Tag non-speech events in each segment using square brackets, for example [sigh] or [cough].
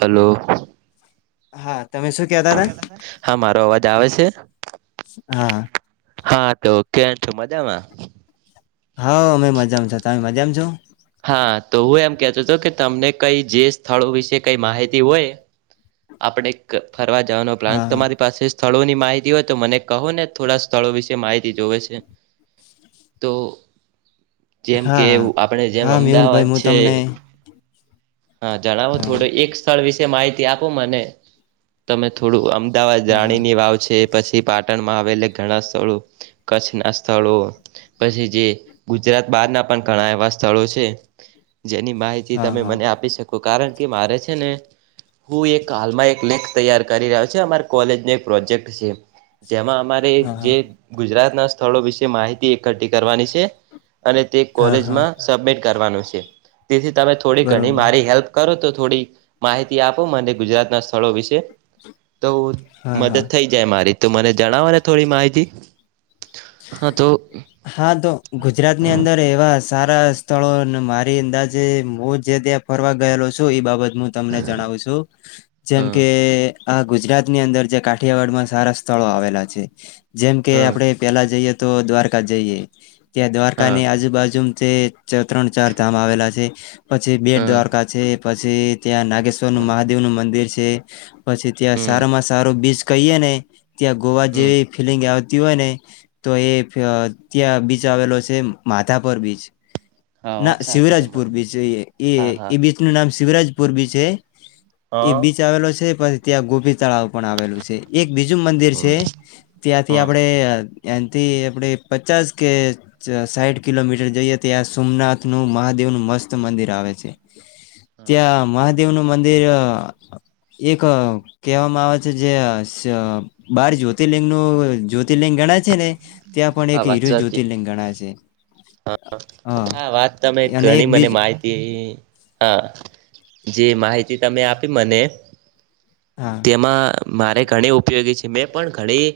Hello. હા તમે શું કેતા હતા હા, મારો અવાજ આવે છે. હા. હા, તો ક્યાં છો, મજામા હા, અમે મજામા છો, તમે મજામાં છો. હા, તો હુ એમ કેતો હતો, કે તમને કઈ જે સ્થળો વિશે કઈ માહિતી હોય. આપણે ફરવા જવાનો, પ્લાન હા તમારી પાસે સ્થળોની માહિતી હોય, તો મને કહો ને થોડા સ્થળો વિશે માહિતી જોવે છે. તો જેમ કે હા આપડે જેમ, હા અમદાવાદ મેહુલભાઈ હું છે. તમને હા, જણાવો થોડો હા એક સ્થળ વિશે માહિતી આપો મને, તમે થોડું આમ અમદાવાદ હા હા રાણી ની વાવ છે. પછી, પાટણમાં આવેલા ઘણા સ્થળો કચ્છના સ્થળો પછી, જે ગુજ ગુજરાત બહારના પણ ઘણા એવા સ્થળો છે. હ જેની માહિતી, તમે મને આપી શકો કારણ કે મારે છેને હુ એક હાલમાં એક લેક તૈયાર કરી રહ્યો છે, અમાર કોલેજ ન એક પ્રોજેક્ટ છે. જેમા અમારે હા જે ગુજરાતના સ્થળો, વિશે માહિતી એકઠી કરવાની છે. અને તે હા હા કોલેજમા સબમિટ કરવાનું છે, તેથી તમે થોડી ઘણી બરોબર મારી હેલ્પ, કરો તો થોડી માહિતી આપો મને ગુજરાતના, સ્થળો વિશે તો હા હા મદદ થઈ જાય, મારી તો મને જણાવો ને થોડી માહિતી હા તો હા, તો ગુજરાતની અંદર એવા સારા સ્થળોને મારી અંદાજે હું, જે ત્યાં ફરવા ગયેલો છુ. એ બાબત હુ તમને જણાવું છુ, જેમ હા કે આ ગુજરાતની અંદર, જે કાઠિયાવાડમા સારા સ્થળો આવેલા છે, જેમ કે હા આપડે જએ, તો દ્વારકા જઈએ ત્યાં દ્વારકા હા ની આજુબાજુ જે ત્રણ ચાર ધામ આવેલા છે, પછી બેટ હા દ્વારકા છે. પછી, ત્યાં નાગેશ્વર નું મહાદેવ નું મંદિર છે, પછી ત્યાં હમ સારામાં સારું બીચ કહીયે ને ત્યા ગોવા હમ જેવી, ફીલિંગ આવતી હોય ને તો એ ત્યાં બીચ આવેલો છે, માથાપર બીચ હા ના વાત સાચી શિવરાજપુર તમારી બીચ, એ એ હા હા એ બીચ નું નામ શિવરાજપુર બીચ છે. એ બીચ આવેલો છે, પછી ત્યાં ગોપી તળાવ પણ આવેલું છે. એક બીજું મંદિર છે, ત્યાંથી હા આપડે એ્યાંથી આપડે પચાસ કે સાઈઠ કિલોમીટર જઈએ, ત્યા સોમનાથ નું મહાદેવ. નું મસ્ત મંદિર આવે છે, ત્યાં મહાદેવ નું મંદિર એક કેહેવામાં આવે છે, સ જે બાર જ્યોતિર્લિંગનુ જ્યોતિર્લિંગ, ગણ. છેને, ત્યાં પણ હા એક વાત હીરો સાચી જ્યોતિર્લિંગ ગણાય છે. હા, વાત તમે અને એક ઘણી મને બીજ માહિતી. હા, જે માહિતી, તમે આપી મને હા તેમાં મારે ઘણી ઉપયોગી છે, મેં પણ ઘણી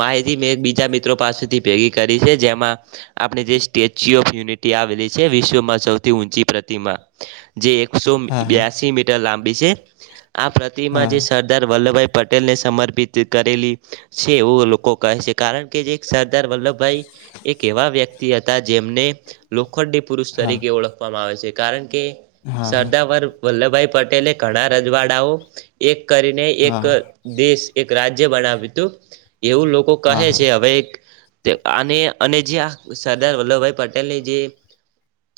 માહિતી મેં બીજા મિત્રો પાસેથી ભેગી કરી છે. તેમા, આપણે જે સ્ટેચ્યુ ઓફ યુનિટી આવેલી છે, વિશ્વમાં સૌથી ઊંચી પ્રતિમા જે એકસો હા હા બ્યાસી મીટર લાંબી છે, આ પ્રતિમા હા જે સરદાર વલ્લભભાઈ પટેલને સમર્પિત કરેલી છે, એવું લોકો કહે છે. કારણ કે જે સરદાર વલ્લભભાઈ એક, એવા વ્યક્તિ હ. જેમને લોખંડી પુરુષ હા તરીકે ઓળખવામાં આવે છે કારણ કે હા સરદર વ વલ્લભભાઈ પટેલે ઘણા રજવાડાઓ એક કરીને એક હા હા દેશ એક રાજ્ય બનાવ્યું હતું એવું લોકો હા કહે છે હા હવે અને અને જે આ સરદાર વલ્લભભાઈ પટેલની જે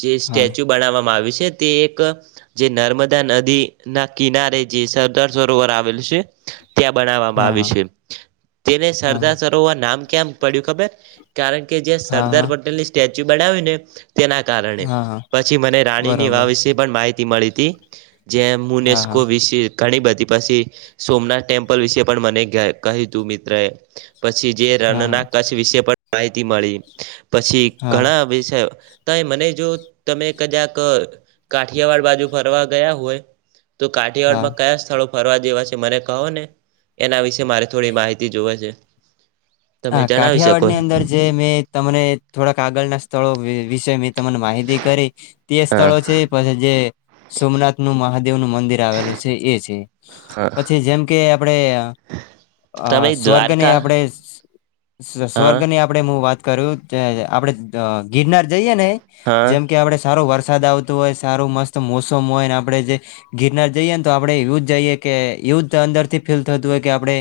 જે હા સ્ટેચ્યુ બનાવવામાં આવી્યું છે. તે એક જે નર્મદા નદી ના કિનારે જે સરદાર સરોવર આવેલું છે. ત્યાં બનાવવામાં હા આવ્યું છે હા તેને હા સરદાર સરોવર નામ કેમ પડ્યું ખબર કારણ કે જે હા સરદાર હા પટેલની સ્ટેચ્યુ બનાવી્યું ને તેના કારણે હા હા પછી મને રાણીની વા બરોબર વિશે પણ માહિતી મળી હતી. જેમ હા હા મુનેસ્કો વિસ ઘણી બધી પછી સોમનાથ ટેમ્પલ વિશે પણ મને કહ્યું તું મિત્ર એ પછી જે હા રણના હા કચ્છ વિશે પણ માહિતી મળી પછી હા ઘણા વિષ તોય મને જો તમે કદાક કાઠિયાવાડ બાજુ ફરવા ગયા હોય તો હા કાઠિયાવાડમાં કયા સ્થળો ફરવા જેવા છે મને કહો ને એના વિષે મારે થોડી માહિતી જોવે છે. તમે હા જણાવી શકો કાઠિયાવાડની અંદર જે મેં તમને થોડાક આગળના સ્થળો વિષે તને માહિતી કરી તે હા સ્થળો છે પછી જે સોમનાથ નું મહાદેવનું મંદિર આવેલું છે એ છે. પછી જેમ કે આપણે આ તમે સ્વર્ગને દ્વારકા આપણે હા સ્વર્ગની આપણે હું વાત કરું, આપડે ગિરનાર જઈએ ને હા જેમ કે આપણે સારો વરસાદ આવતો હોય, સારું મસ્ત મોસમ હોય આપણે જે ગિરનાર જઈએ ને તો આપણે એવું જઈએ કે કે એવું જ અંદર થી ફીલ થતું હોય કે આપણે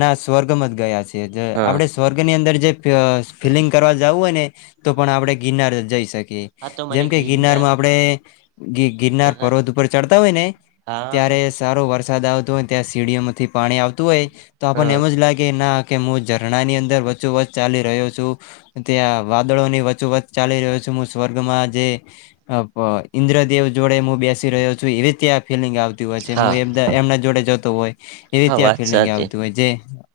ના સ્વર્ગ માં જ ગયા છી. હા આપણે સ્વર્ગ ની અંદર જે ફીલિંગ કરવા જાવું હોય ને તો પણ આપડે ગિરનાર જઈ શકીએ. હા તો મને જેમ કે ગિરનાર ગિરનારમાં આપડે ગિરનાર પર્વત ઉપર ચડતા હોય ને હા ત્યારે સારો વરસાદ આવતો હોય ત્યાં સીડીઓમાંથી પાણી આવતું હોય તો આપણને હા એમ જ લાગે ના કે હું ઝરણા ની અંદર વચો વચ ચાલી રહ્યો છું, ત્યાં વાદળો ની વચો‌ વચ ચાલી રહ્યો છું. સ્વર્ગમાં જે ઈન્દ્રદેવ જોડે હું બેસી રહ્યો છું, એવી ત્યાં ફિલિંગ આવતી હોય છે હા એમના જોડે જતો હોય એવી હા ત્યાં વાત ફિલિંગ સાચી આવતી હોય જે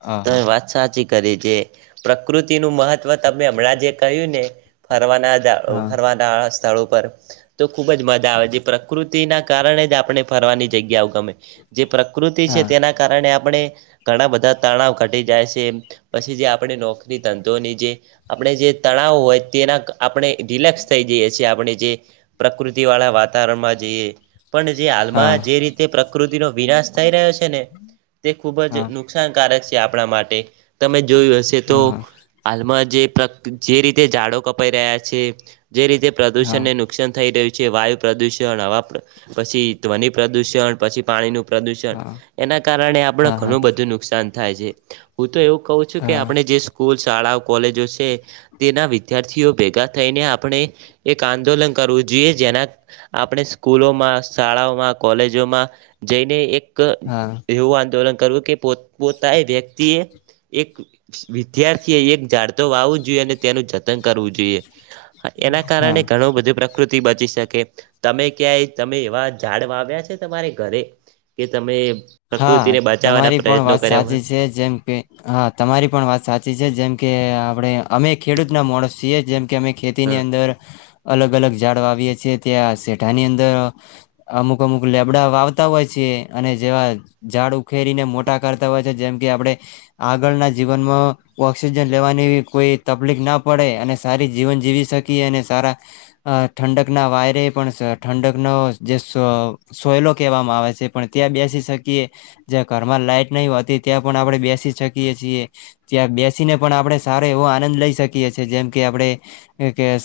હા તમે હા સાચી કરી તે પ્રકૃતિ નું મહત્વ તમે હમણાં જે કહ્યું ને હરવાના, હા ફરવાના સ્થળો પર તો ખુબ જ મજા આવે છે, પ્રકૃતિના કારણે જ આપણે ફરવાની જગ્યાઓ ગમે જે પ્રકૃતિ છે હા તેના કારણે આપણે ઘણા બધા તણાવ ઘટી જાય છે, પછી જે આપણે નોકરી ધંધો ની જે આપણે જે તણાવ હોય તે આપણે રિલેક્સ થઈ જઈએ છીએ આપણે જે પ્રકૃતિ વાળા વાતાવરણમાં જઈએ પણ જે હા હાલમાં જે રીતે પ્રકૃતિનો વિનાશ થઈ રહ્યો છે ને તે ખૂબ જ હા નુકસાન [unintelligible] આપણા માટે તમે જોયું હશે તો હા હા હાલમાં જમા જે જે રીતે ઝાડો કપાઈ રહ્યા છે, જે રીતે હા પ્રદુષણને નુકસાન થઈ રહ્યું છે. છે વાયુ પ્રદુષણ, હવા પછી, ધ્વનિ પ્રદૂષણ, પછી પાણીનું પ્રદુષણ એના કારણે આપણે હા હા ઘણું બધું નુકસાન થાય છે, હું તો એવું કહું છું કે હા આપણે જે સ્કૂલ શાળાઓ, કોલેજો છે તેના વિદ્યાર્થીઓ ભેગા થઈને આપણે એક આંદોલન કરવું જે જેના આપણે સ્કૂલોમાં, શાળાઓમાં, કોલેજોમાં જઈને એક હા એવું આંદોલન કરવું કે પોતાએ વ્યક્તિએ એક વિદ્યાર્થી એ એક જઝતો વાવું જોઈએ અને તેનું જતન કરવું જોઈએ. એના હા કારણે ઘણું બધું પ્રકૃતિ બચી શકે, તમે ક્યાંય તમે એવા ઝાડ વાવ્યા છે તમારે ઘરે કે તમે હા પ્રકૃતિને બચાવવાના તમારી પણ પ્રયત્ન વાત સાચી છે જેમ કે હા તમારી પણ વાત સાચી છે જેમ કે ને આપણે અમે ખેડૂત ના માણસ છીએ જેમ કે અમે ખેતીની હા અંદર અલગ અલગ ઝાડ વાવીએ છીએ ત્યાં સેઠા ની અંદર અમુક અમુક લેબડા વાવતા હોય છે. કે અને જેવા ઝાડ ઉખેરીને મોટા કરતા હોય છે જેમ કે આપડે આગળના જીવનમાં ઓક્સિજન લેવા ની કોઈ તકલીફ ના પડે અને સારી જીવન જીવી શકયે અને સારા ઠંડક ના વાયરે પણ ઠંડકનો જે સોય સોયલો કહેવામાં આવે છે પણ ત્યાં બેસી શક શકયે. જ્યાં ઘર માં લાઈટ નહી હોતી ત્યાં પણ આપડે બેસી શકીએ છીએ ત્યાં બેસીને પણ આપ આપણે સારો એવો આનંદ લઈ શકીએ છિએ જેમ કે આપડે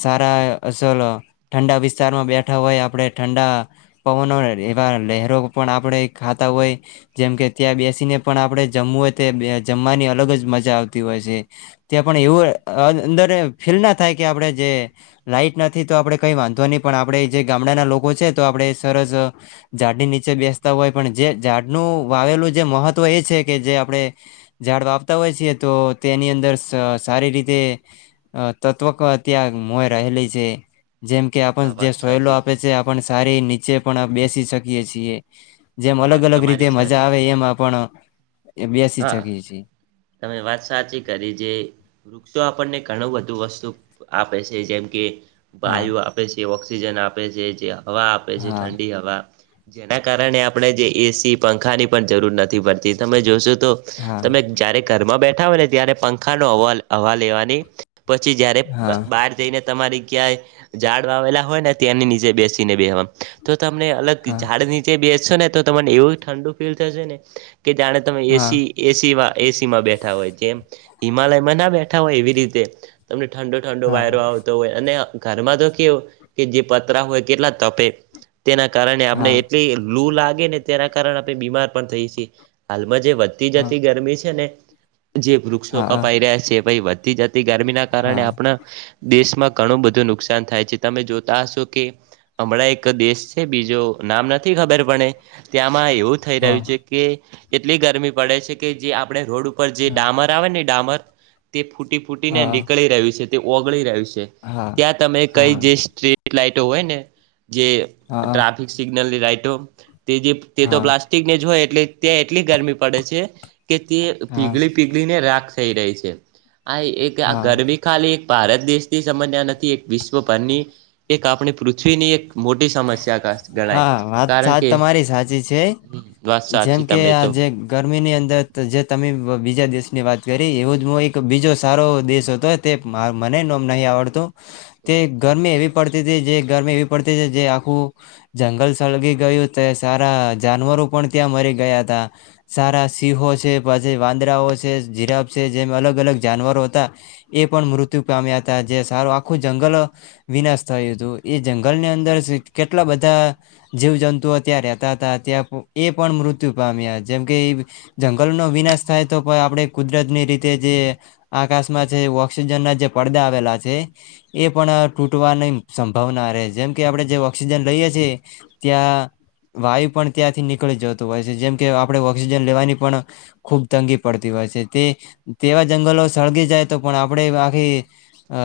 સારા સોલો ઠંડા વિસ્તારમાં બેઠા હોય આપણે ઠંડા પવનો એવા લહેરો પણ આપણેે ખા ખાતા હોય જેમ કે ત્યાં બેસીને પણ આપણે જમવું હોય જમવાની અલગ જ મજા આવતી હોય છે. ત્યા પણ એવું અંદર ફીલ ના થાય કે આપડે જે લાઈટ નથી તો આપણે કઈ વાંધો નહી પણ આપણે જે ગામડાના લોકો છે તો આપણે સરસ ઝાડ ની નીચે બેસતા હોય. પણ જે ઝાડનું વાવેલું જે મહત્વ એ છે કે જે આપણે ઝાડ વાવતા હોય છીએ તો તેની અંદર સ સારી રીતે અ તત્વક અત્યાં મોય રહેલી છે. જેમ કે આપણ હા જે વાત સોયલો સાચી આપે છે આપણ સારી નીચે પણ બેસી શકીએ છીએ. જેમ હા અલગ વાત અલગ રીતે તમારી મજા સાચી આવે એમ આપણ બેસી હા શકીએ છીએ તમે વાત સાચી કરી જે વૃક્ષો આપણને ઘણું બધું વસ્તુ આપે છે જેમ કે હા વાાયુ આપે છે ઓક્સિજન આપે છે, જે હવા આપે છે હા ઠંડી હવા જેના કારણે આપણે જે એસી, પંખા ની પણ જરૂર નથી પડતી તમે જોશો તો હા તમે જયારે ઘરમાં બેઠા હોય ને ત્યારે પંખા નો હવ હવા લેવાની પછી જયારે હા બહાર જઈને તમારી ક્યાય ઝાડ વાવેલા હોય ને ત્યાંની નીચે બેસીને બેવા તમને અલગ હા ઝાડ નીચે બેસશો ને તો તમને એવું ઠંડુ ફીલ થશે ને કે જાણે તમે એસી હા ઈ એસી માં એસી માં બેઠા હોય જેમ હિમાલયમાં ના બેઠા હોય એવી રીતે તમને ઠંડો ઠંડો હા વાયરો આવતો હોય અને ઘરમાં તો કેવું કે જે પતરા હોય કેટલા તપે તેના કારણે આપને હા એટલી લૂ લાગે ને તેના કારણે આપણે બીમાર પણ થઈ જીએ હાલમાં જે વધતી હા જતી ગરમી છે ને જે વૃક્ષો હા કપાઈ રહ્યા છે ભઈ વધતી જતી ગરમીના કારણે હા આપણા દેશમાં ઘણું બધું નુકસાન થાય છે તમે જોતા હશો કે હમણાં એક દેશ છે બીજો નામ નથી ખબર પણ ત્યાં માં એવું થઈ રહ્યું છે કે એટલી ગરમી પડે છે કે જે આપડે રોડ માં ઉપર જે હા ડામર આવે ને ડામર તે ફૂટી ફૂટીને હા નીકળી રહ્યું છે તે ઓગળી રહ્યું છે. હા ત્યાં તમે કઈ હા જે સ્ટ્રીટ લાઈટો હોય ને જે હા ટ્રાફિક સિગ્નલ ની લાઈટો તે જે તે તો હા પ્લાસ્ટિક ની જ હોય. એટલે ત્યાં એટલી ગરમી પડે છે કે તે હા પીગળી પીગળીને રાખ થઈ રહી છે. આ એક આ હા ગરમી ખાલી ભારત દેશની સમસ્યા નથી એક વિશ્વભરની એક આપણી પૃથ્વીની એક મોટી સમસ્યા ગણાય હા વાત કારણ સાચ કે તમારી સાચી છે હમમ વાત સાચી તમે તો ગરમી ની અંદર જે તમે બીજા દેશ ની વાત કરી એવો જ હું એક બીજો સારો દેશ હતો તે મને નોમ નહીં આવડતું તે ગરમી એવી પડતી જે ગરમે એવી પડતી જે આખું જંગલ સળગી ગયું તે સારા જાનવરો પણ ત્યાં મરી ગયા હતા. સારા સિહો છે, પછી વાંદરાઓ છે, જિરાફ છે જેમ અલગ અલગ જાનવરો હતા એ પણ મૃત્યુ પામ્યા હતા જે સારું આખું જંગલ વિનાશ થયું હતું. એ જંગલની અંદર કેટલા બધા જીવ જંતુઓ ત્યાં રહેતા હતા ત્યાં એ પણ મૃત્યુ પામ્યા જેમ કે જંગલ નો વિનાશ થાય તો આપણે કુદરતની રીતે જે આકાશમાં છે એના જે પડદા આવેલા છે એ પણ તૂટવાની સંભાવના રહે જેમ કે આપડે જે ઓક્સિજન લઈએ છે ત્યાં. વાયુ પણ ત્યાંથી નીકળી જતું હોય છે જેમ કે આપડે ઓક્સિજન લેવાની પણ ખુબ તંગી પડતી હોય હોય છે તે તેવા જંગલો સળગી જાય તો પણ આપણેે આખી અ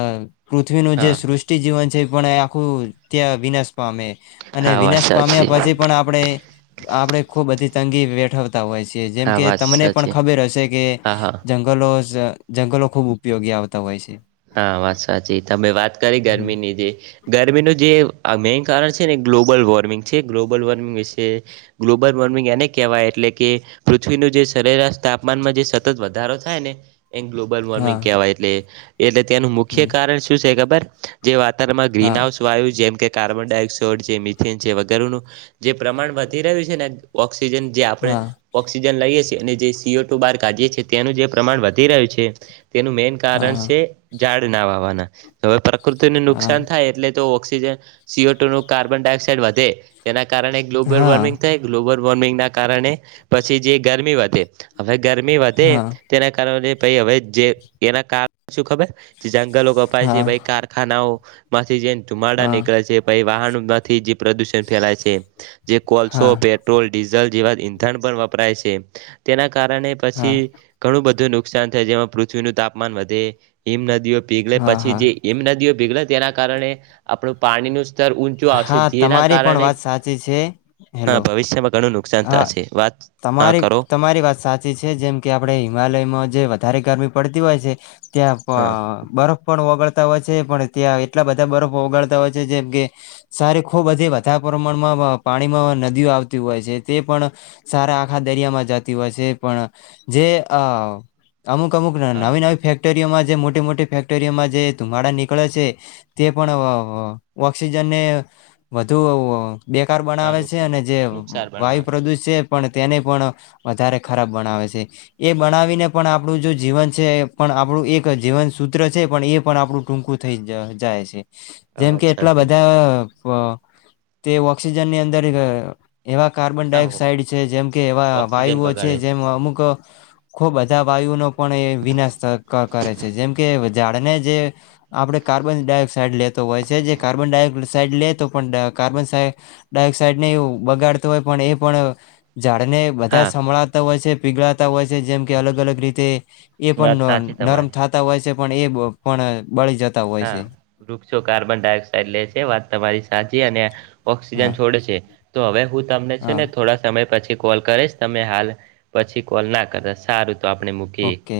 પૃથ્વીનું જે હા સૃષ્ટિ જીવન છે એ પણ આખું ત્યા વિનાશ પામે અને હા વાત વિનાશ પામ્યા સાચી પછી પણ આપણે આપડે ખુબ બધી તંગી વેઠ તા હોય છે જેમ હા કે વાત તમને પણ સાચી ખબર હશે કે હા હા જંગલો જ જંગલો ખૂબ ઉપયોગી આવતા હોય છે. હા વાત વાચી તમે વાત કરી હમ ગરમીની જે ગરમીનું જે આ મેઈન કારણ છે ને ગ્લોબલ વોર્મિંગ છે ગ્લોબલ વોર્મિંગ વિશે ગ્લોબલ વોર્મિંગ એને કહેવાય એ એટલે કે પૃથ્વીનું જે સરેરાશ તાપમાનમાં જે સતત વધારો થાય ને એ ગ્લોબલ હા વોર્મિંગ કેહેવાય તે એટલે તેનું મુખ્ય હમ કારણ શું છે ખબર જે વાત [unintelligible] ગ્રીન હા હાઉસ વાયું જેમ કે કાર્બન ડાયોક્સોડ જે મિથેન જે વગેરેનું જે પ્રમાણ વધી રહ્યું છે ને ઓ ઓક્સિજન જે આપણે હા ઓક્સિજન લઈએ છીએ એને જે સી ઓ ટુ બહાર કાઢીએ છીએ તેનું જે પ્રમાણ વધી રહ્યું છે તેનું મેન કારણ હા છે. ઝાડ ના વાવાના હવે પ્રકૃતિને હા નુકસાન થાય એટલે તો તે જે સી ઓ ટુ નું કાર્બન ડાયોક્સાઇડ વધે તેના કારણે ગ્લોબલ હા વોર્મિંગ થાય ગ્લોબલ વોમિંગ ના કારણે પછી જે ગરમી વધે હવે ગરમી વધે હા તેના કારણે પાઇ હવે જે એના કારણે શું ખબર જે જંગલો કપાય છે હા ભાઈ કારખાનાઓ માંથી જે ધુમાડા હા નીકળે છે પાઇ વાહનો માંથી જે પ્રદુષણ ફેલાય છે. જે કોલસો હા પેટ્રોલ ડીઝલ જેવા ઈંધણ પણ વપરાય છે તેના કારણે હા પછી ઘણું બધું નુકસાન થાય જેમાં પૃથ્વીનું તાપમાન વધે હિમ નદીઓ પીગળે હા પછી હા જે હિમ નદીઓ પીગળે તેના કારણે આપણું પાણીનું સ્ત ચાર ઊંચો આવશે હા જેના તમારી પણ કારણે વાત સાચી છે હા હેલો ભવિષ્યમાં ઘણું નું હા તમારી તમારી વાત સાચી છે જેમ કે આપડણે હિમાલયમાં જે ધારે ગરમી પડતી હોય છે ત્યાં બા હા બરફ પણ વગળ તા હોય છે પણ ત્યાં એટલા બધા બરફો ઓગાડતા હોય છે જેમ કે સારી ખૂબધી વધારે પ્રમાણમાં માં પાણીમાં નદીઓ આવતી હોય છે. તે પણ સારા આખા દરિયામાં જતી હોય છે એ પણ જે આ અમુક અમુક હા નવી નવી ફેક્ટરીઓમાં જે મોટી મોટી ફેક્ટરીઓમાં જે ધુમાડા નીકળે છે તે પણ ઓ ઓક્સિજનને વધુ બેકાર હા બનાવે છે નુકસાન અને જે નુકસાન બનાવે વાયુ પ્રદુષ પણ તેને પણ વધારે ખરાબ બનાવે છે એ હા બનાવીને પણ આપ આપણું જો જીવન છે એ પણ આપણું એક જીવન સૂત્ર છે પણ એ પણ આપણું ટૂંકું થઈ જ જાય છે. આ જેમ વાત કે એટલા સાચી બધા વ તે ઓક્સિજન ની અંદર એવા કાર્બન હા ડાયોક્સાઇડ છે જેમ કે એવા ઓક્સિજન વાયુઓ છે બગાડે જેમ અમુક ખો બધા વાયુનો પણ એ વિનાશ ક કરે છે જેમ કે ઝાડને જે આપણેે કા કાર્બન ડાયોક્સાઇડ લેતો હોય છે જે કાર્બન ડાયોક્સાઇડ લેતો પણ ડા કાર્બન સા ડાયોક્સાઇડ ને તું બગાડતો હોય પણ એ પણ ઝાડને બધા હા સંભળાતા હોય છે પીગળાતા હોય છે જેમ કે અલગ અલગ રીતે એ પણ વાત ન સાચી નરમ તમારી થતા હોય છે પણ એ પણ બળી જતા હોય છે હા વૃક્ષો કાર્બન ડાયોક્સાઇડ લે છે વાત તમારી સાચી અને હા ઓક્સિજન છોડે છે તો હવે હું તમને છે હા ને થોડા સમય પછી કોલ કરીશ તમે હાલ પછી કોલ ના કર સારું તો આપણે મૂકીએ. ઓકે